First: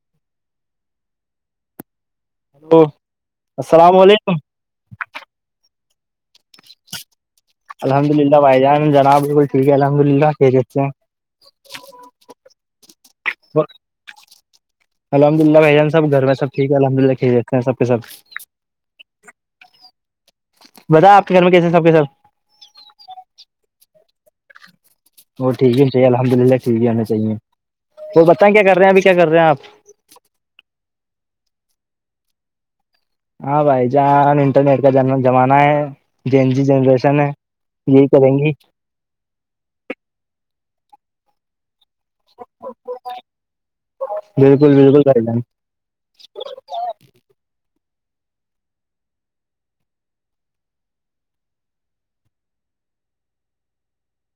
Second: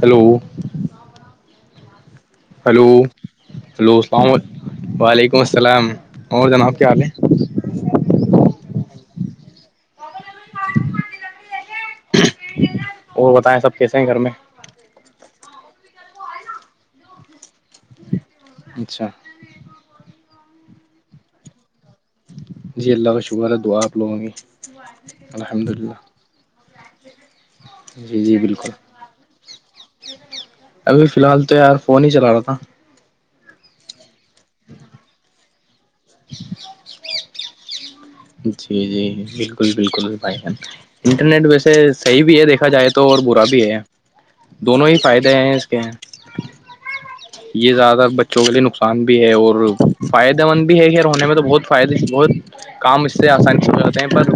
hello تو hello hello السلام وعلیکم السلام اور جناب کیا حال ہے الحمد للہ بھائی جان جناب بالکل ٹھیک ہے الحمد للہ کی کہتے ہیں اور بتیں سب کیسے ہیں گھر میں الحمدلہ بھائی جان سب گھر میںبٹھیک ہے الحمد للہ کھی لیتے ہیں سب سب اچھا بتا آ کے گھر میں کیسے سب کے سب جی اللہ کا شکر ہے دعاپ لوگوں گی اور ٹیک ہے چیے الحمد للہ ٹھیک ہے آنا چاہیے جی وہ جی بتائیں کیا بالکل کر رہے ہیں ابھی کیا کر رہے ہیں آپ ابھی فی الحال تو یار فون ہی چلا رہا تھا ہاں بھائی جان انٹرنیٹ کا جم جمانہ ہے جین جی جنریشن ہے یہی کریں گے جی جی بالکل بالکل بھائی جان انٹرنیٹ ویسے صحیح بھی ہے دیکھا جائے تو اور برا بھی ہے بالکل دونوں ہی بالکل بھائی جان فائدے ہیں اس کے یہ زیادہ بچوں کے لیے نقصان بھی ہے اور فائدہ مند بھی ہے خیر ہونے میں تو بہت فائدے بہت کام اس سے آسانی سےو ہو جاتے ہیں پر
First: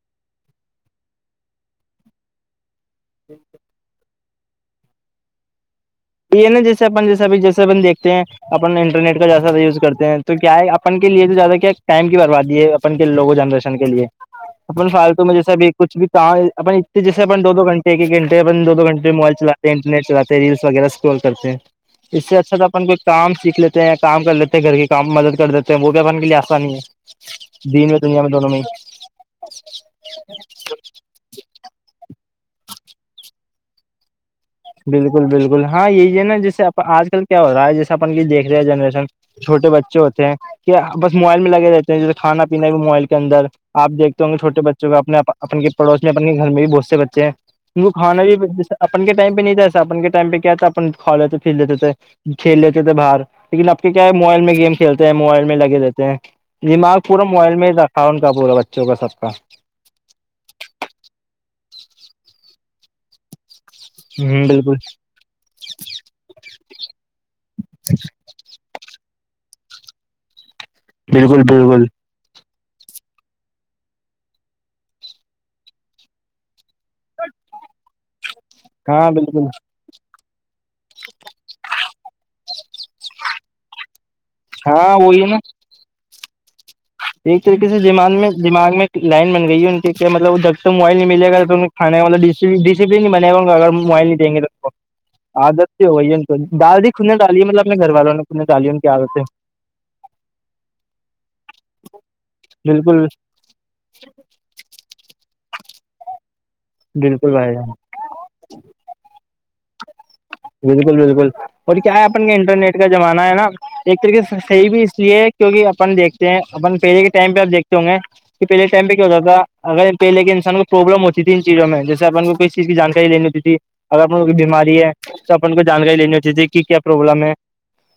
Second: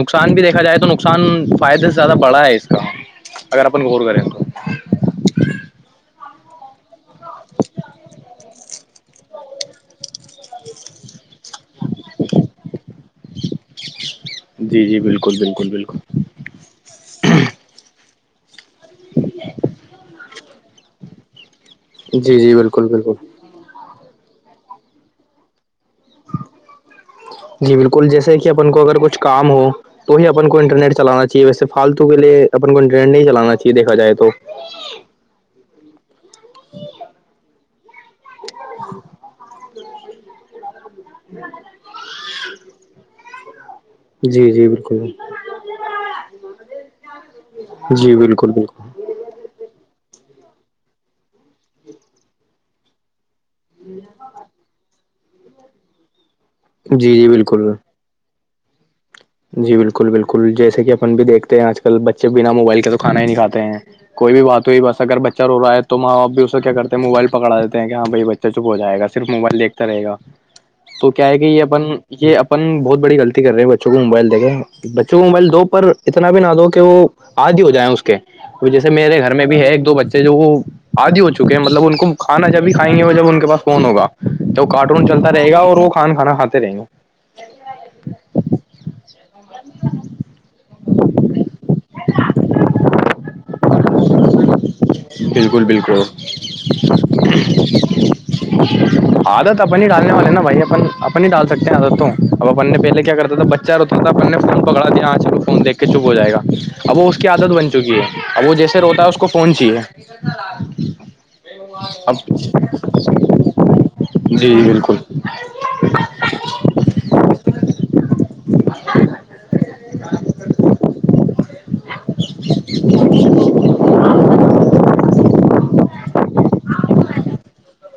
نقصان بھی دیکھا جائے تو نقصان فائدے سے زیادہ بڑا ہے اس کا جیھ اگر اپن گور کریں گ تو یہ نا جیسے اپن جیسے ا جیسے اپن دیکھتے ہیں اپن انٹرنیٹ کا جیسا یوز کرتے ہیں تو کیا ہے اپن کے لیے تو زیادہ کیا ٹائم کی برباد ہے اپن کے لوگو جنریشن کے لیے جی اپن جی فالتو میں بالکل جیساب بالکل کچھ بالکل بھی کہاں اپنی جیسےن دو گنٹے ایک گھنےن دو گھنٹے موبائل چلے ہیں انٹرنیٹ چلاتے ریلس وغیرہ اسٹال کرتے ہیں اس سے جی جی اچھا تو اپن بالکل کوئی بالکل کام سیکھ لیتے ہیں یا کام کر لیتے ہیں گھر کے کام مدد کر دیتے وہ بھیبان کے لیے آسانی ہے جی دین میں بالکل دنیا میں جیسے دونوں کہ میں ہی اپن کو اگر کچھ کام ہو تو ہی اپن کو انٹرنیٹ چلانا چاہیے ویسے فالتو کے لیے اپن کو انٹرنیٹ نہیں چلانا چاہیےیکا جائے تو بالکل بالکل ہاں یہی ہے نا جیسے آج کل کیا ہو رہا ہے جیسے اپن دیکھ رہے ہیں جنریشن چوٹے بچے ہوتے ہیں کہ بس موبائل میں لگ رہتے ہیں جسے کھانا پینا بھی موبائل کے اندر آ دیکھتے ہوں گے جی چھٹے جی بچوں کو بالکل اپنے اپن کے پڑوس میں اپنے کے گھر میں بھی بہت سے بچے ہیں ت کو جی کھانا بھی بالکل بالکل اپن کے ٹائم پہ نہیں ہےسا اپن کے ٹائم پہ کیا آتا اپ کھولتے فتے کھیلےتے تو بر لیکن اب کے کیا ہے موبائل میں گیم کھیلتے ہیں موبائل میں لگے رہتے ہیں دماغ جی پورا جی موبائل بالکل ہی کون کا پورا بچوں کا سب کا جی بالکل بالکل جیسے کہ اپن بھی دیکھتے ہیں آج کل بچے بنا موبائل کے تو کھا ہی نہیں کاتے ہیں کوئی بھی ہ بات ہوئی بالکل بس اگر بچہ رو رہا ہے تو تو ماں باپ بھی اس کوے کیاتے موبائل پکڑا دیتے ہیں کہ ہاں بھ بچہ چپ جائے گار موائل دیکتا رہے تو کیا ہے بالکل کہ یہ اپن بالکل یہ اپن بہت بڑی غلطی کر رہے ہیں بچوں کو موبائل دیکیں بچوں کو موبائل دو پر اتنا بھی نہ دو کہ وہ آدی ہو جائےیں اس کے جیسے ہاں میرے گھر بالکل میں بھی ہے ایک دو بچے جو وہ آدی ہو مطلب ان کو کھا جب بھی کائیں گے وہ جب ان کے پا فون ہوگ تو وہ ہاں کارٹون وہی نا چلتا رہے گ اور وہ کھان کانا کھے رہے گوں ایک طریقے سے زمان میں دما میں ایک لائن گئی ہے ان کے مطلب دب سے موبائل نہیں مل گا تو کھے والا ڈ ڈسپلن نہیں بنے گاا اگر موبائل نہیں دیں گے تو بالکل عادت سے ہو بالکل وہی ہے تو دال دی کھلنے ڈالی ہے مطلب اپنے گھر والوں نے کھلنے ڈالی ان کی عادت ہے اپن ہی ڈالنے والے نا بھائی اپ اپنی ہی ڈال سکتے ہیںستوں اب اپنے پہے بالکل کیا کرتا تھا بچے تا تھا نے فون پکگڑا دیا ہاں چلو فون دھ کے چپ ہو جائے گا اب وہ اس کی بالکل عادت بھائی جان بن چکی ہے اب وہ جیسے روتا ہے اس کو پہنچیے [unintelligible] بالکل بالکل اور کیا ہے اپن کا انٹرنیٹ کا زمانہ ہے نا ایک طریقے سے جی جی صحیح بھی بالکل اس لیے کیوںکہ اپن دیکتے ہیں اپن پہلے کے ٹائم پہ آپ دھتے ہوں گے کہ پہلے ٹائم پہ کیا ہوات تھا اگر پہے کے انسان کو پروابلم ہوتی ت چیزوں میں جیسے اپن کو ک چیز کی جانکاری لین ہوتی تھی اگر اپن کو بیماری ہے تو اپن کو جانکاری لینی ہو چاہی تے کہ کیا پرابلم ہے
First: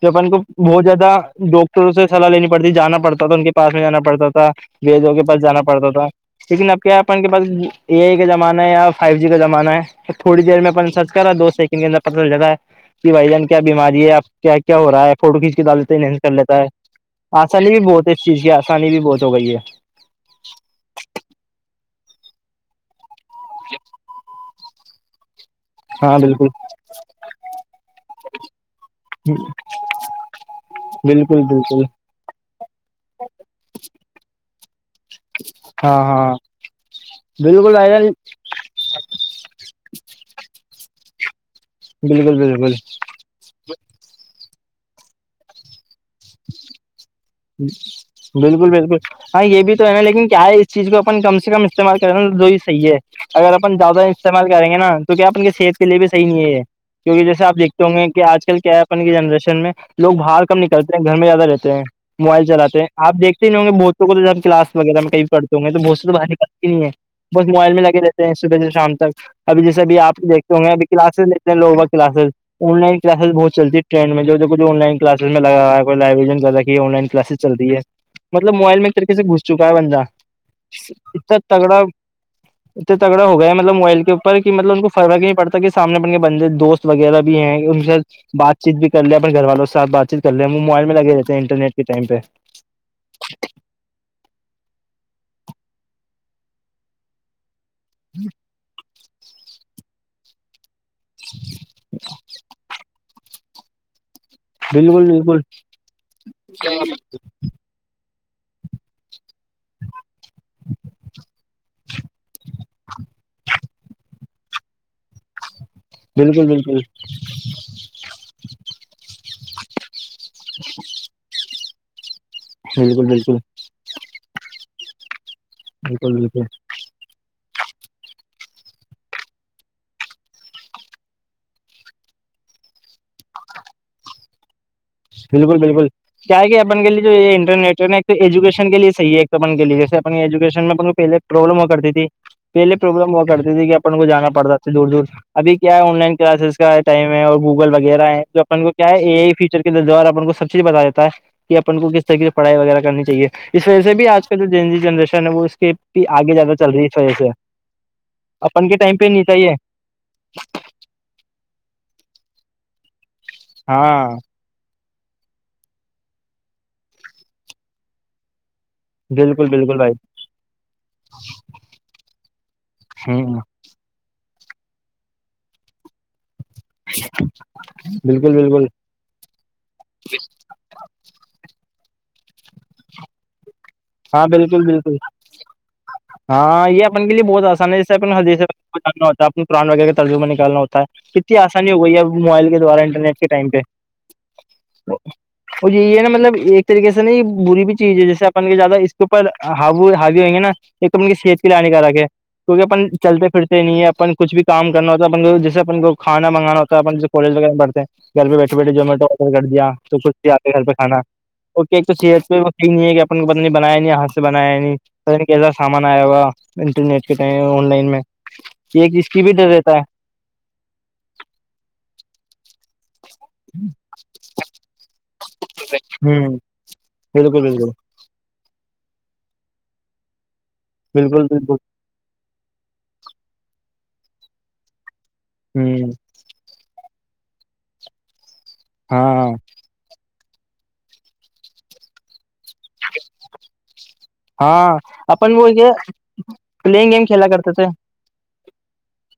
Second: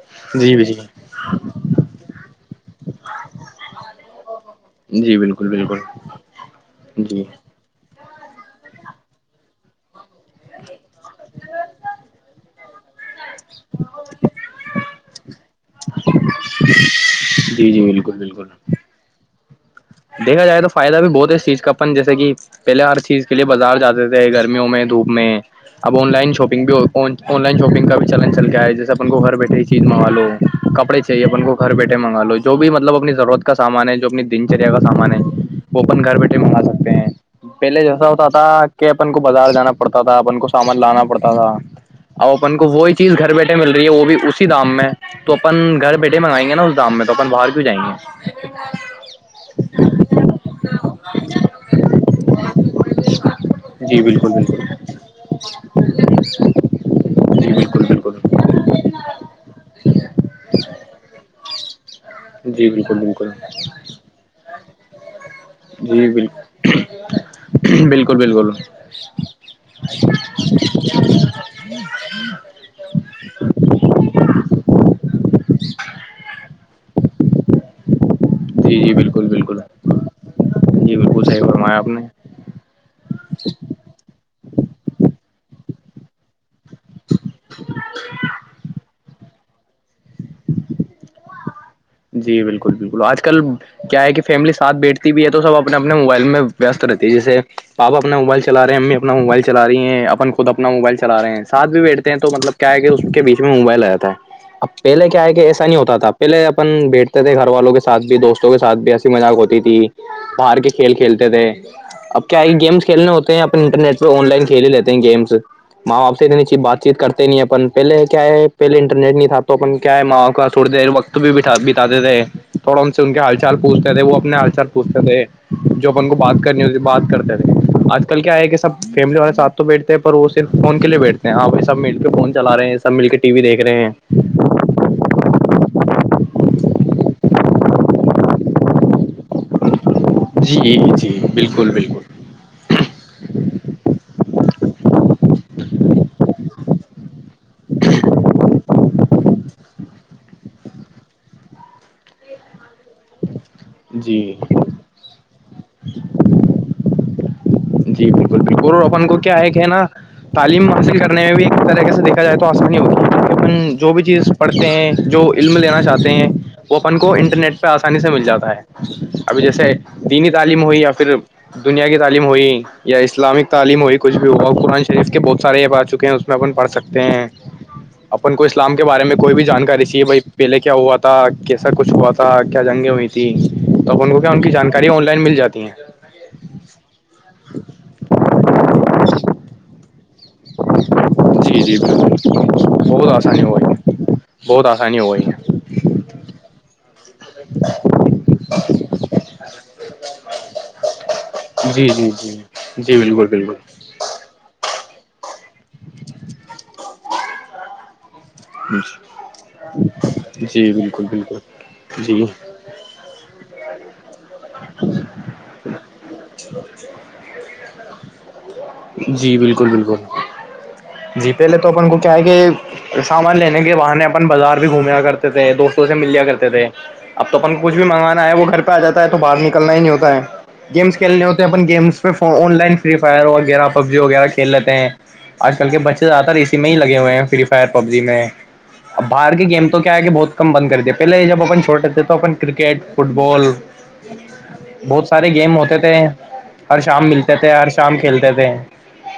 تو اپن کو جی جی بہت زیادہ ڈ تو سے صلاح لینی پڑتی ت جانا پڑتا تھا ان کے پس میں جانا پڑتا تھا ویدوں جی کے پاس بالکل جانا بالکل پڑتا تھا لیکن اب کیا ہے اپ ان جی کے پاس اے آئی کا جمانہ ہے یا فائیو جی کا زمانہ ہے فور جی میں سرچ کرا دو س اندر پتا چل جاتا ہے کہ بھائی جان کیا ب بیماری ہے اب کیا ہو رہا ہے فوٹو کھینچ کے ڈال کر لیتا ہے آسانی جی بھی جی بہت ہے بالکل اس چیز کی بالکل آسانی بھی بہت ہو گئی ہے دیکھا جائے تو فائدہ بھی بہت ہے اس چیز کا اپن جیسے کہ پہلے ہر چیز کے لیے بازار جاتے تھے ے گرمیوں میں دھوپ میں اب آن ہاں لائن بالکل شاپنگ بھی آن لائن شاپنگ کا بھی چلن چل گیا ہے جیسے اپن کو گھر بیٹھے ہی چیز منگا لو کپڑے چاہیے بالکل اپن کو گھر بالکل بیٹھے منگا لو جو بھی مطلب اپنی ضرورت کا سامان ہے جو اپنی دن کا سامان ہے وہ ہاں اپن گھر ہاں بیٹھے منگا سکتے ہیں بالکل پہلے بھائی جیسا جان ہوتا کہ اپن کو بازار جانا پڑتا تھا اپن کو سامان لانا پڑتا تھا اور بالکل اپن کو بالکل وہی چیز گھر بیٹھے مل رہی ہے وہ بھی اسی دام میں تو اپن گھر بیٹھے منگائیں گے نا اس دام میں تون باہر کیوں جائیں گے بالکل بالکل ہاں یہ بھی تو ہے نا لیکن کیا ہے اس چیز کو اپن کم سے کم استعمال کرینا جو ہی صحیح ہے اگر اپن جی زیادہ بالکل استعمال بالکل کریں گے نا تو کیا اپ ان کی صحت کے لیے بھی صحی نہیں ہے کیوںک جیسے جی آپ دیکتے بالکل ہوں گے کہ بالکل آج کل کیا ہے اپن کی جنریشن میں لوگ باہر کم نکلتے ہیں گھر میں زیادہ رہتے ہیں موبائل جی چلاتے ہیں بالکل آپ بالکل دیکھتے ہوں گ بچوں کو تو جب کلاس وغیرہ میں کئی پڑھتے تو بہت سے جی تو باتر نکلتی ہی نہیں ہے بس موبائل میں لگے بالکل بالکل رہتے ہیں بالکل صبح سے شام تک ابھی جیسےب آپ دیکھ ہوں گے اب کلاسز اتنے لووںا کلاسز آن لائن کلاسز بہت چتی ٹریڈ جو کچھ آن لائن کلاسز میں لگا ہے لبرین یہ آن لائن کلاسز چل رہ ہے مطلب موبائل جی میں جی ایک طریقے بالکل سے گھس بالکل چکا ہے بندہ جی بالکل اتنا صحیح فرمایا تگڑا آپ نے اتنا تگڑا ہو گیا ہے مطلب موبائل کے اوپر کہ مطلب ان کو فرق نہیں پڑتا کے سامنے بڑنے کے بندے دوست وغیرہ بھی ہیں ان سے بات چیت بھی کر لیا اپ گھر والوںاتیت کر رہ ہیں وہ موبائل میں لے رہے ہیں انرنیٹ جی بالکل بالکل بالکل آج کل کیا ہے کہ فیملی ساتھ بیٹھتی بھی ہے تو سب اپنے اپنے موبائل میں ویست رہتی ہے جیسے پاپ اپنا موبائل چل رہے ہیں امی اپنا موبائل چل رہی ہیں اپن خود اپنا موبائل کرا رہے ہیں سھ بھی بیٹھتے ہیں تو مطلب کیا ہے کہ اس کے بیچ میں موبائل آ جاتا ہے پہلے بالکل کیا ہے بالکل کہ ایسا نہیں ہوتا تھا پہلے اب گھر والوں کے ساتھ بھی دوستوں کے ساتھ بھی ایسی مذاق ہوتی تھی باہر کے کھیل کھیلتے تھے اب کیا یہ گیمس کھیلنےتے ہیں اپپ انٹرنیٹ پہ آن لائن کل ہی لیتے ہیں گیمس ماں باپ سے بالکل نیچے بالکل بات چیت کرتے نہیں اپن پہلے کیا ہے پہل انٹرنیٹ نہیں تھاات تو اپن کیا ہے ما کا س دت بھیٹھا بتااتے تھے تھوڑا ان سے بالکل ان کے حال بالکل چال پوچتے تھے وہ اپنے ہال چال پوچھتے تھے جو اپن کو بالکل بالکل بات کرنی ہوتی بات کرتے تھے آج کل کیا ہے کہ سب فیملی والے ساتھ تو بیٹھتے ہیں پر وہ صرف فون کے لیے بیٹھتے اں بائی سب مل کے فون چلا رہے ہیں سب مل کے ٹی وی دیکھ رہے ہیں بالکل بالکل کیا ہے کیا بن کے لیے جو یہ انٹرنیٹ ہے نا ایک تو ایجوکشن کے لیے صحیح ہے تو بن کےے جیسے اپنی ایجوکیشن جی میں جی پہے پرابلم ہو بالکل کرتی تھی بالکل پہلےوگرلمام وہا کرتی تھی کہ اپن کو جانا پڑتا تھاے دور دور ابھی کیا ہے آن لائن کلاسز کا ٹائم ہے اور گوگل وغیرہ ہے تو اپن کیا ہے ا ہی فیچر دار اپ کو سب چیز بتا دیتا ہے کہ اپ کو کس طریح کی پڑھائی وغیرہ کرنی چاہیے اس وجہ سے بھی آج جی کل جو جنریشن ہے وہ اس کے آگے زیادہ چل رہی ہے اس وجہ سے جی بالکل بالکل کے اور ٹائم پہ اپن کو نہیں کیا ہے چاہیے کہ نا تعلیم حاصل کر نے میں بھی ایک طریقے سے دیکھا جائے تو آسانی ہوتی ہےن جو بھی ہاں چیز پڑھتے ہیں جو علم لینا چاہتے ہیں وہ اپن کو انٹرنیٹ پہ آسانی سے مل جاتا ہے ابھی بالکل جیسے بالکل بھائی دینی تعلیم ہوئی یا پھر دنیا کی تعلیم ہوئی یا ہ اسلامک تعلیم ہوئی کچھ بھی ہو اور قرآن شریف کے بہ سار اب آ چکے ہیں اس اپن پڑھ سکتے ہیں بالکل اپن کو بالکل اسلام کے بارے میں کوئی بھی جانکاری چاہے بھائی پہلے کیا ہوا تھا کیسا کچھ ہوا تھا کیا جنگیں ہوئیھی ت توب ان کو ہاں کیا ان کی بالکل بالکل جانکاری آن لائن مل جاتی ہیں ہاں یہ اپن کے لیے بہت آسان ہے جیے اپ ہردی جاننا ہوتا اپ پران وغیرہ کے ترجمہ نکالنا ہوتا ہے ا جی آسانی جی ہو گئی ہے اب بالکل موبائل کے دوارا بہت انٹرنیٹ کے آسانی ٹائم ہو پہ گئی ہے بہت آسانی ہو گئی ہے اور یہ ہے نا مطلب ایک طریقے سے نا یہ بری بھی چیز ہے جیسے اپن کے جات مط اس کے اوپر ہاو ہاوی ہوئ گے نا ایک تو کی سحت کی لانی کا جی رکھ ہے جی جی کیونکہ اپن جی بالکل چلتے بالکل پھرتے نہیں ہے اپن کچھ بھی کام کرنا ہوتا ہے اپ کو جیسے اپن کو کھانانگانا ہوتا کالج وغیرہ بڑھ ہیں گھر پہ بیٹھے بیٹےمیٹو آڈر کر دیا تو کچھ آپ گھر جی پہ کھا بالکل بالکل توحت جی پہ وہ ف نہیں ہے کہ ات نے بنایا نہیں یہاں سے بنایا نہیں کیسا سامان آیا ہوا انٹرنیٹ کے ٹائم آن لائن میں کہ اسس کی بھی جی ڈر بالکل رہتا ہے بالکل جی پے لے تو اپن کو کیا ہے کہ سامان لینے کے وہ نے اپن بازار بھی گھومے کرتے تھے دوستوں سے ملیا ہ کرتے تھے اب تو بالکل اپن بالکل کچھ بھی منگوانا ہے وہ گھر پہ آ جاتا ہے تو باہر نکلنا ہی نہیں ہوتا ہے گیمس کھیلنے بالکل ہوتے ہیں بالکل اپن games online free fire وغیرہ پبجی وغیرہ کھیل لیتے ہیں آج کل کے ہ بچے زیاہر اسی میں ہی لگ گ ہوئے ہیں فری فائر پب جی میں اب ہاں باہر کی گیم تو کیا ہے کہ بہت کم بند کر دیا پہلے جب اپ چھوٹے تھے تو اپن کرکٹ فٹ بال ہاں بہت سارے اپن وہ گیم یہ ہوتے تھے ہر پلینگ گیم شام کھیلا ملتے تھے ہر شام کھیلتے تھے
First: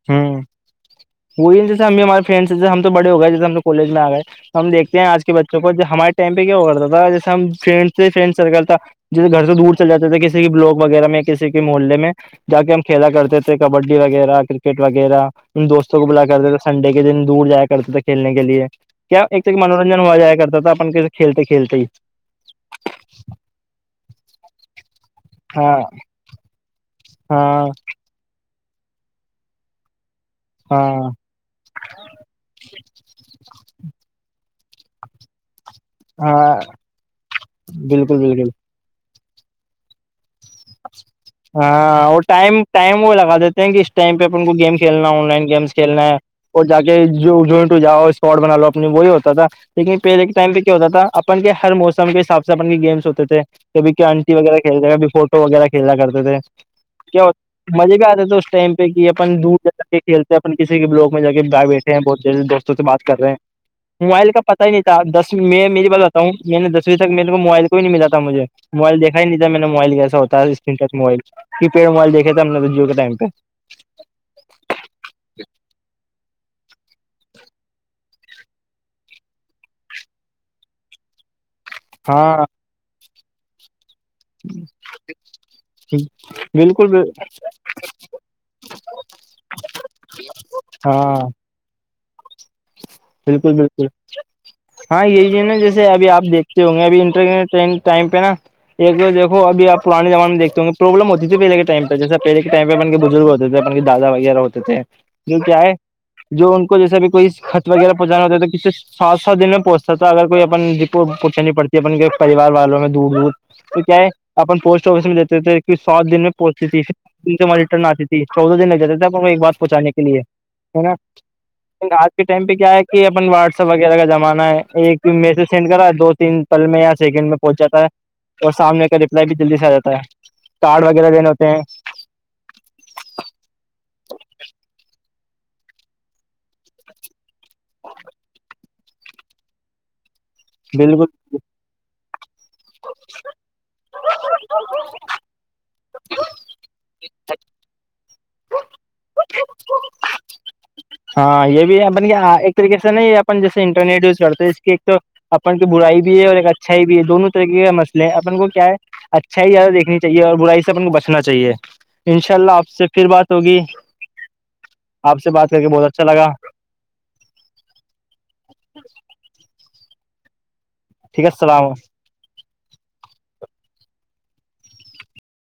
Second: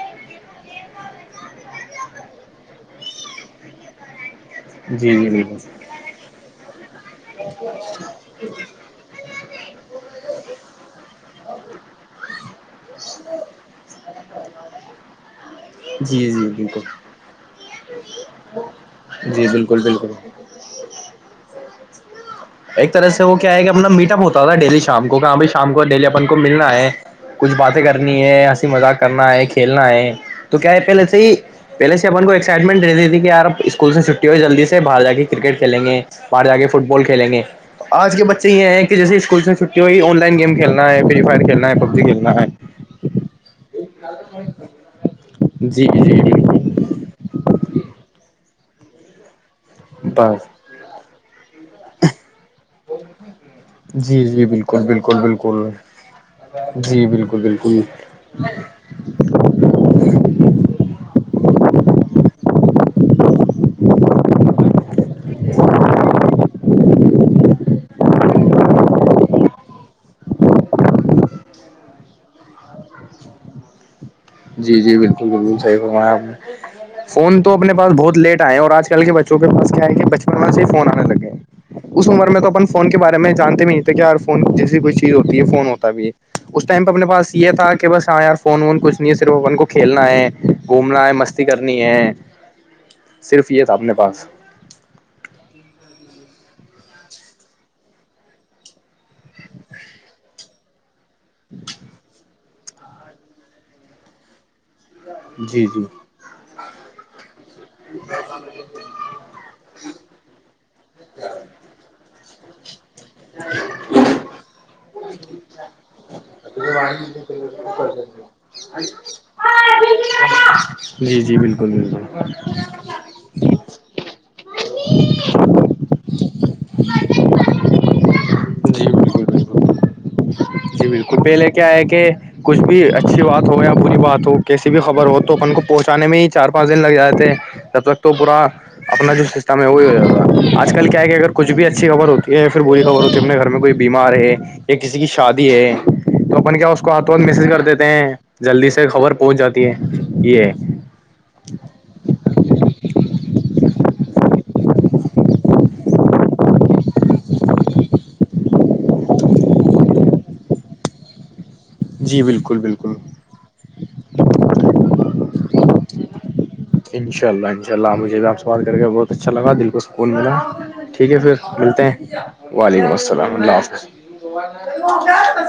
ہاں [unintelligible] وہی جیسے ہمارے فرینڈ جسے ہم تو بڑے ہو گئے جیسے ہمو کالج میں آ گئےے ہم دیکتے ہیں جی آج جی کے بالکل بچوں کو جو ہمارے ٹم پہ کیا ہو کرتا تھا جیس ہم فرینڈ تھ سے فرینڈ سرکل تھا جیسے گھر سے دور چل جاتے تھے کسی بلاک وغیرہ میں کسی کے محلے میں جا کے ہم کھیلا کرتے تھے کبڈی وغیرہ کرکٹ وغیرہ ان دوست بلا جی کرتے جی تھے بالکل سنڈے کے دن دور جایا کرتے تھے کھیلنے کے لیے کیا ایک جی توک بالکل منورنجن بالکل ہو جائے کرتا اپن کس کھیلتے کھیلتے ہی ایک طرح سے وہ کیا ہے کہ اپنا میٹ اپ ہوتا تھا ڈیلی شام کو کہاں بھی شام ہاں کو ڈیلی اپن کو ملنا ہے کچھ ہاں باتیں کرنی ہے ہنسی مذاق کرنا ہے کھیلنا ہے تو کیا ہے پہلے ہاں سے ہی پہلے سےن کو ایکسائٹمنٹ رہتی تھی کہیار اسول سے چھٹی ہو جلدی سے باہ جا کے کرکٹ کلیں گے اہر جا ہاں کے فٹ بال کھیلیں گے آج بالکل کے بالکل بچے یہ ہیں کہ جیسے اسکولس میں چھٹی ہوئی آن لائن گیم کھیلنا ہے پری ہاں اور ٹائم ٹائم وہ لگا دیتے ہیں کہ اس ٹائم پہ اپ ان کو گیم کھیلنا ہے آن لائن گیمس جی کھیلنا ہے جی اور جا کے جو ج ٹ جاؤ اسپاٹ بناال لو اپنی وہی ہوتا تھا لیکن پہے بس ٹائم [unintelligible] ہوتا تھا اپن کے ہر موسم کے حساب سے اپن کے گیمس ہوتے تھے کبھی کہ جی آنٹی جی وغیرہ کھیل بالکل ج گا بالکل بفور وہ بالکل کھیلا کرتے تھے جی کیا بالکل بالکل مزے بھی آتے تھے اس ٹائم اپن دور جا کے کھیلتے ہیں اپ کسی بھی بلاک میں جا کے بائے بیٹھے ہیں بہت جد دوستوں سے بات کر رہے ہیں موبائل کا پتا ہی نہیں تھا دس میں میری بات بتاؤوں میں نے دسو تک میرے کو موبائل کو بھی نہیں ملا تھا مجھے موبائل دیکھا نہیں تھا میں نے موبائل کیسا ہو تھا اسکرین ٹ موبائل کی پیڈ موبائل دیکے تھا ہم نے جو کے ائم پہ جی جی بالکل بالکل صحیح ہوا آپ فون تو اپنے پاس بہت لیٹئے اور آج کل کے بچوں کے پس کیا ہے کہ بچپن میں سے فون آنے لگے ہیں اس عمر میں ہاں تو اپن فون کے بارے میں جانتے نہیں تھے کیایار جیسی کوئی چیز ہوتی ہے فون ہوتا بھی ہے اس ٹائم بالکل پہ اپنے بال- پاس یہ تھا کہ بس ہاں یار فون وون کچھ صرف ان کو کھیلنا ہے گھومنا ہے ہاں مستی کرنی ہے صرف بالکل یہ تھا بالکل اپنے پاس ہاں یہی ہے نا جیسے ابھی آ دیکھتے ہوں گے اب انٹر ٹن ٹائم پہ نا ایک تو دھو اب آپ پرانے زمانے میں دھتے ہو گے پراببلم ہو تھی پہل کے ٹمہ جیسےہلے کےٹائہ اپن بزرگ ہو تھے اپن کے دادا وغیرہ ہوتےے جو کیا جی ہے جی جو ان کو جیسے بھی کوئی خط وغیرہ پہنچانا ہوتا ہے تو ک سے سات سات دن میں پہنچ ا تو اگر کوئی اپن ج کو پچنی پڑتی ہے اپنے کو پریوار والوں میں دور دور اس کیا ہے اپن پوسٹ آفس میں دیتے تھے کہ سات دن میں پہنچتی تھی پھر دن سے وہاں ریٹرن آتی تھی چودہ دن لگ جاتے تھے کو ایک بات پہنچانے کے لیے ہے نا جی جی بالکل لن آج کے بالکل ٹائم پہ کیا ہے کہ اپ واٹسپ وغیرہ کا جمانا ہے ایک میسج سینڈ کرا ہے دو تین پل میں یا سیکنڈ میں پہنچ جاتا ہے اور سامنے جی کا ریپلائی بالکل بھی جلدی سے آ بالکل جاتا ہے کارڈ جی وغیرہ بالکل دینے پہلے ہوتے ہیں کیا ہے کہ کچھ بھی اچھی بات ہو یا بری بات ہو کیسی بھی خبر ہو تو اپن کو پہنچانے میں ہی چار پانچ دن لگ جاتے ہیں جب تک تو پورا اپنا جو سسٹم ہے وہی ہو جائے گا آج کل کیا بالکل ہے کیا اگر کچھ بھی اچھی خبر ہوتی ہے یا پھر بری خبر ہوتی ہے اپنے گھر میں کوئی بیمار ہے یا کسی کی شادی تو اپن کیا اس کو ہاتھ وھ میسج کر دیتے ہیں جلدی سے خبر پہنچ جاتی ہے یہ ہے ہاں یہ بھی اپن ایک طریقے سے نا یہ اپن جیسے انٹرنیٹ یوز کرتے ہیں اس کی ایک تو اپن کی برائی بھی ہے اور ایک اچھائی بھی ہے دونوں طریقے کا مسئے ہیں اپن کو کیا ہے اچھا ہی یاد دیکنی چاہیے اور برائی سبن کو بچنا چاہیے جی انشاء اللہ بالکل آپ سے بالکل پھر بات ہوگی آپ سے بات کر کے بہت اچھا لگا انشاء اللہ انشاءلہ مجھے بھی آپ سے بات کر کے بہت اچھا لگا دل کو سکون ملا ٹھیک ہے پھر ملتے ہیں وعلیکم السلام اللہ حافظ